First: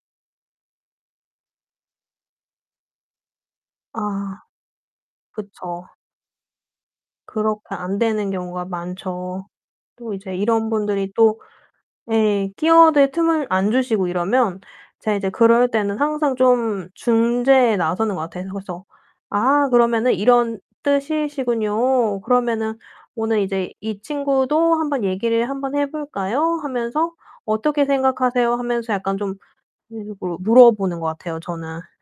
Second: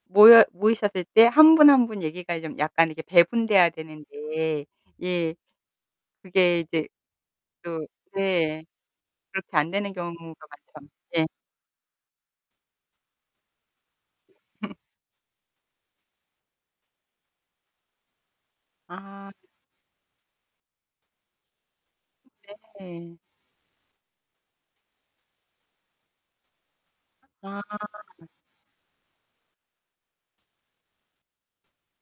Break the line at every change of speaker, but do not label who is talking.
모여 모이셨을 때 한 분, 한 분 얘기가 좀 약간 이렇게 배분돼야
아
되는데. 예.
그쵸.
그게 이제
그렇게
또
안 되는
네
경우가 많죠.
그렇게 안 되는 경우가
또 이제 이런
많죠.
분들이
예.
또 예 끼어들 틈을 안 주시고 이러면 제가 이제 그럴 때는 항상 좀 중재에 나서는 것 같아요. 그래서
아.
"아 그러면은 이런 뜻이시군요. 그러면은
네.
오늘 이제 이 친구도 한번 얘기를 한번 해 볼까요?" 하면서 "어떻게
아.
생각하세요?" 하면서 약간 좀 일부러 물어보는 것 같아요, 저는.